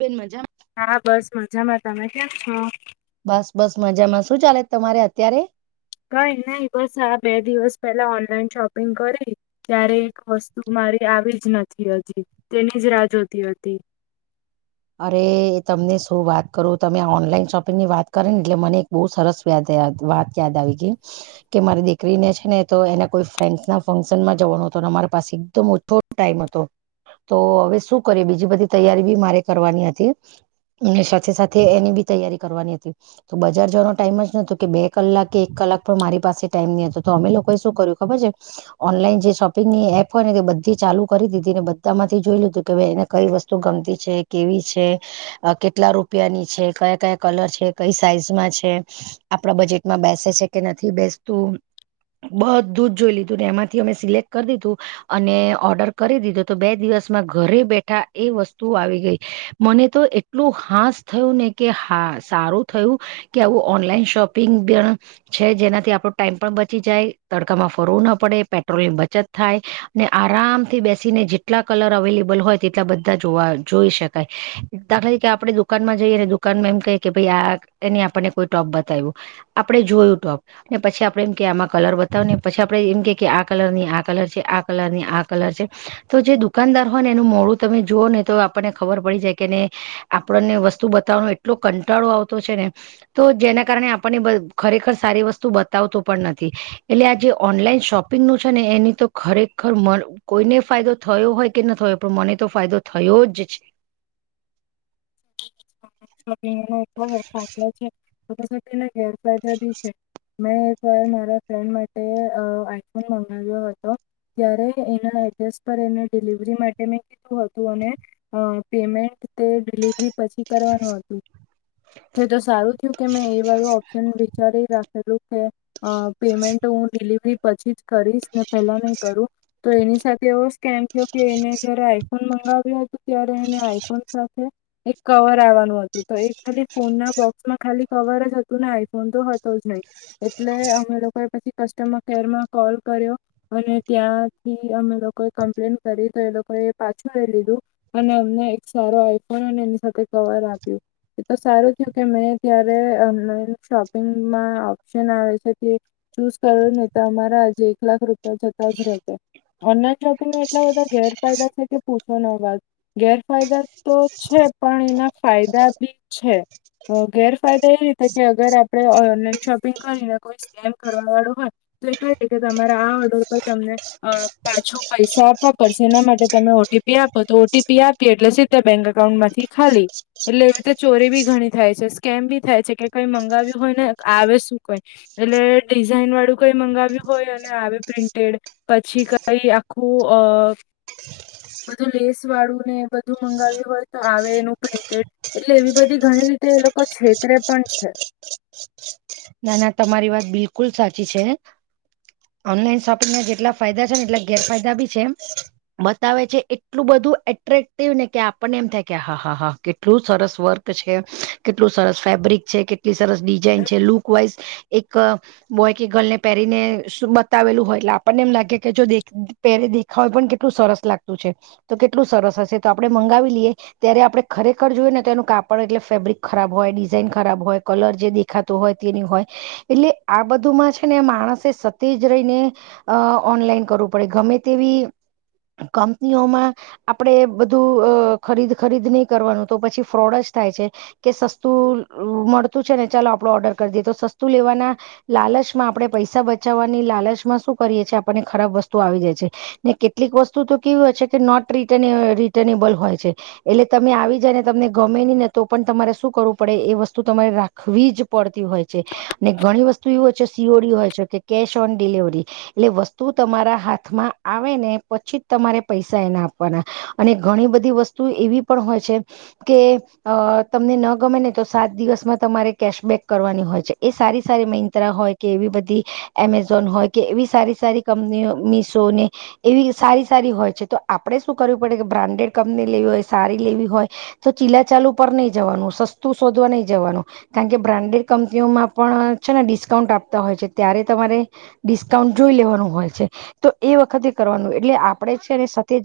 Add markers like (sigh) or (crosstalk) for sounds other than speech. બેન મજા હા બસ મજામાં. તમે કેમ છો? બસ બસ મજામાં શું ચાલે તમારે અત્યારે? કંઈ નહીં બસ આપ બે દિવસ પહેલા ઓનલાઈન શોપિંગ કરી ત્યારે એક વસ્તુ મારી આવી જ નથી હજી તેની જ રાહ જોતી હતી. અરે તમને શું વાત કરું તમે ઓનલાઈન શોપિંગ ની વાત કરી ને એટલે મને એક બહુ સરસ વાત વાત યાદ આવી ગઈ. કે મારી દીકરીને છે ને તો એને કોઈ ફ્રેન્ડ્સના ફંક્શનમાં જવાનો હતો ને મારી પાસે એકદમ ઓછો ટાઈમ હતો તો હવે શું કરી બીજી બધી તૈયારી બી મારે કરવાની હતી. અને સાથે સાથે એની બી તૈયારી કરવાની હતી. તો બજાર જવાનો ટાઈમ જ નતો કે બે કલાક કે એક કલાક પણ મારી પાસે ટાઈમ ની હતો. તો અમે લોકોએ શું કર્યું ખબર છે ઓનલાઈન જે શોપિંગની એપ હોય ને એ બધી ચાલુ કરી દીધી ને બધામાંથી જોય લીધું કે ભાઈ એને કઈ વસ્તુ ગમતી છે. કેવી છે, કેટલા રૂપિયાની છે, કયા કયા કલર છે, કઈ સાઈઝમાં છે, આપડા બજેટમાં બેસે છે કે નથી બેસતું, બધું જ જોઈ લીધુંને એમાંથી અમે સિલેક્ટ કરી દીધું અને ઓર્ડર કરી દીધો તો બે દિવસમાં ઘરે બેઠા એ વસ્તુ આવી ગઈ. મને તો એટલું હાસ થયું ને કે હા સારું થયું કે આવું ઓનલાઈન શોપિંગ પણ છે. જેનાથી આપણો ટાઈમ પણ બચી જાય, તડકામાં ફરવું ના પડે, પેટ્રોલ ની બચત થાય, ને આરામથી બેસીને જેટલા કલર અવેલેબલ હોય તેટલા બધા જોવા જોઈ શક કાય દાખલા તરીકે આપણે દુકાનમાં જઈએ ને દુકાનમાં એમ કઈ કે ભાઈ આ એને આપણને કોઈ ટોપ બતાવ્યું આપણે જોયું ટોપ ને પછી આપડે એમ કહીએ કે આમાં કલર બતાવને પછી આપડે એમ કે કે આ કલર ની આ કલર છે આ કલર ની આ કલર છે તો જે દુકાનદાર હોય ને એનું મોડું તમે જુઓ ને તો આપણને ખબર પડી જાય કે ને આપણને વસ્તુ બતાવવાનો એટલો કંટાળો આવતો છે ને તો જેના કારણે આપણને ખરેખર સારી વસ્તુ બતાવતો પણ નથી. એટલે આ જે ઓનલાઈન શોપિંગ નું છે ને એની તો ખરેખર મ કોઈને ફાયદો થયો હોય કે ન થયો પણ મને તો ફાયદો થયો જ છે. (inaudible) પણ તેના ગેરફાયદા બી છે મેં એક વાર મારા ફ્રેન્ડ માટે આઈફોન મંગાવ્યો હતો. ત્યારે એના એડ્રેસ પર એને ડિલિવરી માટે મેં કીધું હતું અને અ પેમેન્ટ તે પછી કરવાનું હતું તે તો સારું થયું કે મેં એ વાળું ઓપ્શન વિચારી રાખેલું. (inaudible) અ પેમેન્ટ હું ડિલિવરી પછી જ કરીશ ને પેલા નહી કરું તો એની સાથે એવો સ્કેમ થયો કે એને જયારે આઈફોન મંગાવ્યો હતો ત્યારે એને આઈફોન સાથે એક કવર આવવાનું હતું. તો એ ખાલી ફોનના બોક્સમાં ખાલી કવર જ હતું ને આઈફોન તો હતો જ નહી એટલે અમે લોકોએ પછી કસ્ટમર કેરમાં કોલ કર્યો અને ત્યાંથી અમે લોકોએ કમ્પ્લેન કરી તો એ લોકોએ પાછું એ લીધું અને અમને એક સારો આઈ ફોન અને એની સાથે કવર આપ્યું. એ તો સારું થયું કે મેં ત્યારે ઓનલાઈન શોપિંગમાં ઓપ્શન આવે છે તે ચૂઝ કર્યો નહીં તો અમારા આજે એક લાખ રૂપિયા થતા જ રહેતા. ઓનલાન શોપિંગ એટલા બધા ગેરફાયદા છે કે પૂછો ના વાત ગેરફાયદા તો છે. પણ એના ફાયદા બી છે ગેરફાયદા એ રીતે કે અગર આપણે ઓનલાઈન શોપિંગ કરીને કોઈ સ્કેમ કરવા વાળું હોય તો એ કઈ રીતે કે તમારા આ ઓર્ડર પર તમને પાછો પૈસા આપવા પડશે એના માટે તમે ઓ ટી પી આપો તો ઓ ટી પી આપીએ એટલે સીધા બેંક અકાઉન્ટમાંથી ખાલી એટલે એવી રીતે ચોરી બી ઘણી થાય છે, સ્કેમ બી થાય છે. કે કઈ મંગાવ્યું હોય ને આવે શું કઈ એટલે ડિઝાઇન વાળું કઈ મંગાવ્યું હોય અને આવે પ્રિન્ટેડ પછી કઈ આખું અ બધું લેસવાળું ને બધું મંગાવ્યું હોય. તો આવે એનું પ્રિન્ટેડ એટલે એવી બધી ઘણી રીતે એ લોકો છેતરે પણ છે. ના ના તમારી વાત બિલકુલ સાચી છે. ઓનલાઈન શોપિંગમાં જેટલા ફાયદા છે ને એટલા ગેરફાયદા બી છે. બતાવે છે એટલું બધું એટ્રેક્ટિવ ને કે આપણને એમ થાય કે હા હા હા કેટલું સરસ વર્ક છે, કેટલું સરસ ફેબ્રિક છે, કેટલી સરસ ડિઝાઇન છે, લુક વાઈઝ એક બોય કે ગર્લ ને પહેરીને બતાવેલું હોય એટલે આપણને એમ લાગે કે જો દેખ પહેરી દેખાવે પણ કેટલું સરસ લાગતું છે. તો કેટલું સરસ હશે તો આપણે મંગાવી લઈએ ત્યારે આપણે ખરેખર જોયું ને તો એનું કાપડ એટલે ફેબ્રિક ખરાબ હોય, ડિઝાઇન ખરાબ હોય, કલર જે દેખાતો હોય તે ની હોય એટલે આ બધુંમાં છે ને માણસે સતીજ રહીને અ ઓનલાઈન કરવું પડે ગમે તેવી કંપનીઓમાં આપણેે બધું અ ખરીદ ખરીદ નહી કરવાનું તો પછી ફ્રોડ જ થાય છે કે સસ્તું મળતું છે ને ચાલો આપડો ઓર્ડર કરી દે તો સસ્તું લેવાના લાલચમાં આપણે પૈસા બચાવવાની લાલચમાં શું કરીએ છીએ આપણને ખરાબ વસ્તુ આવી જાય છે. ને કેટલીક વસ્તુ તો કેવી હોય છે કે નોટ ર રિટર્નેબલ હોય છે એટલે તમે આવી જાય ને તમને ગમે ની ને તો પણ તમારે શું કરવું પડે એ વસ્તુ તમારે રાખવી જ તી હોય છે. ને ઘણી વસ્તુ એવી છે સિ ઓ ડી હોય છે કે કેશ ઓન ડિલવરી એટલે વસ્તુ તમારા હાથમાં આવે ને પછી જ તમારે પૈસા એને આપવાના અને ઘણી બધી વસ્તુ એવી પણ હોય છે કે અ તમને ન ગમે ને તો સાત દિવસમાં તમારે કેશબેક કરવાની હોય છે. એ સારી સારી મીત્રા હોય કે એવી બધી એમેઝોન હોય કે એવી સારી સારી કંપનીઓ મિશોને એવી સારી સારી હોય છે તો આપડે શું કરવું પડે કે બ્રાન્ડેડ કંપની લેવી હોય સારી લેવી હોય તો ચીલા ચાલુ પર નહી જવાનું સસ્તું શોધવા નહી જવાનું કારણ કે બ્રાન્ડેડ કંપનીઓમાં પણ છે ને ડિસ્કાઉન્ટ આપતા હોય છે. ત્યારે તમારે ડિસ્કાઉન્ટ જોઈ લેવાનું હોય છે તો એ વખતે કરવાનું એટલે આપણેે છેને સતેજ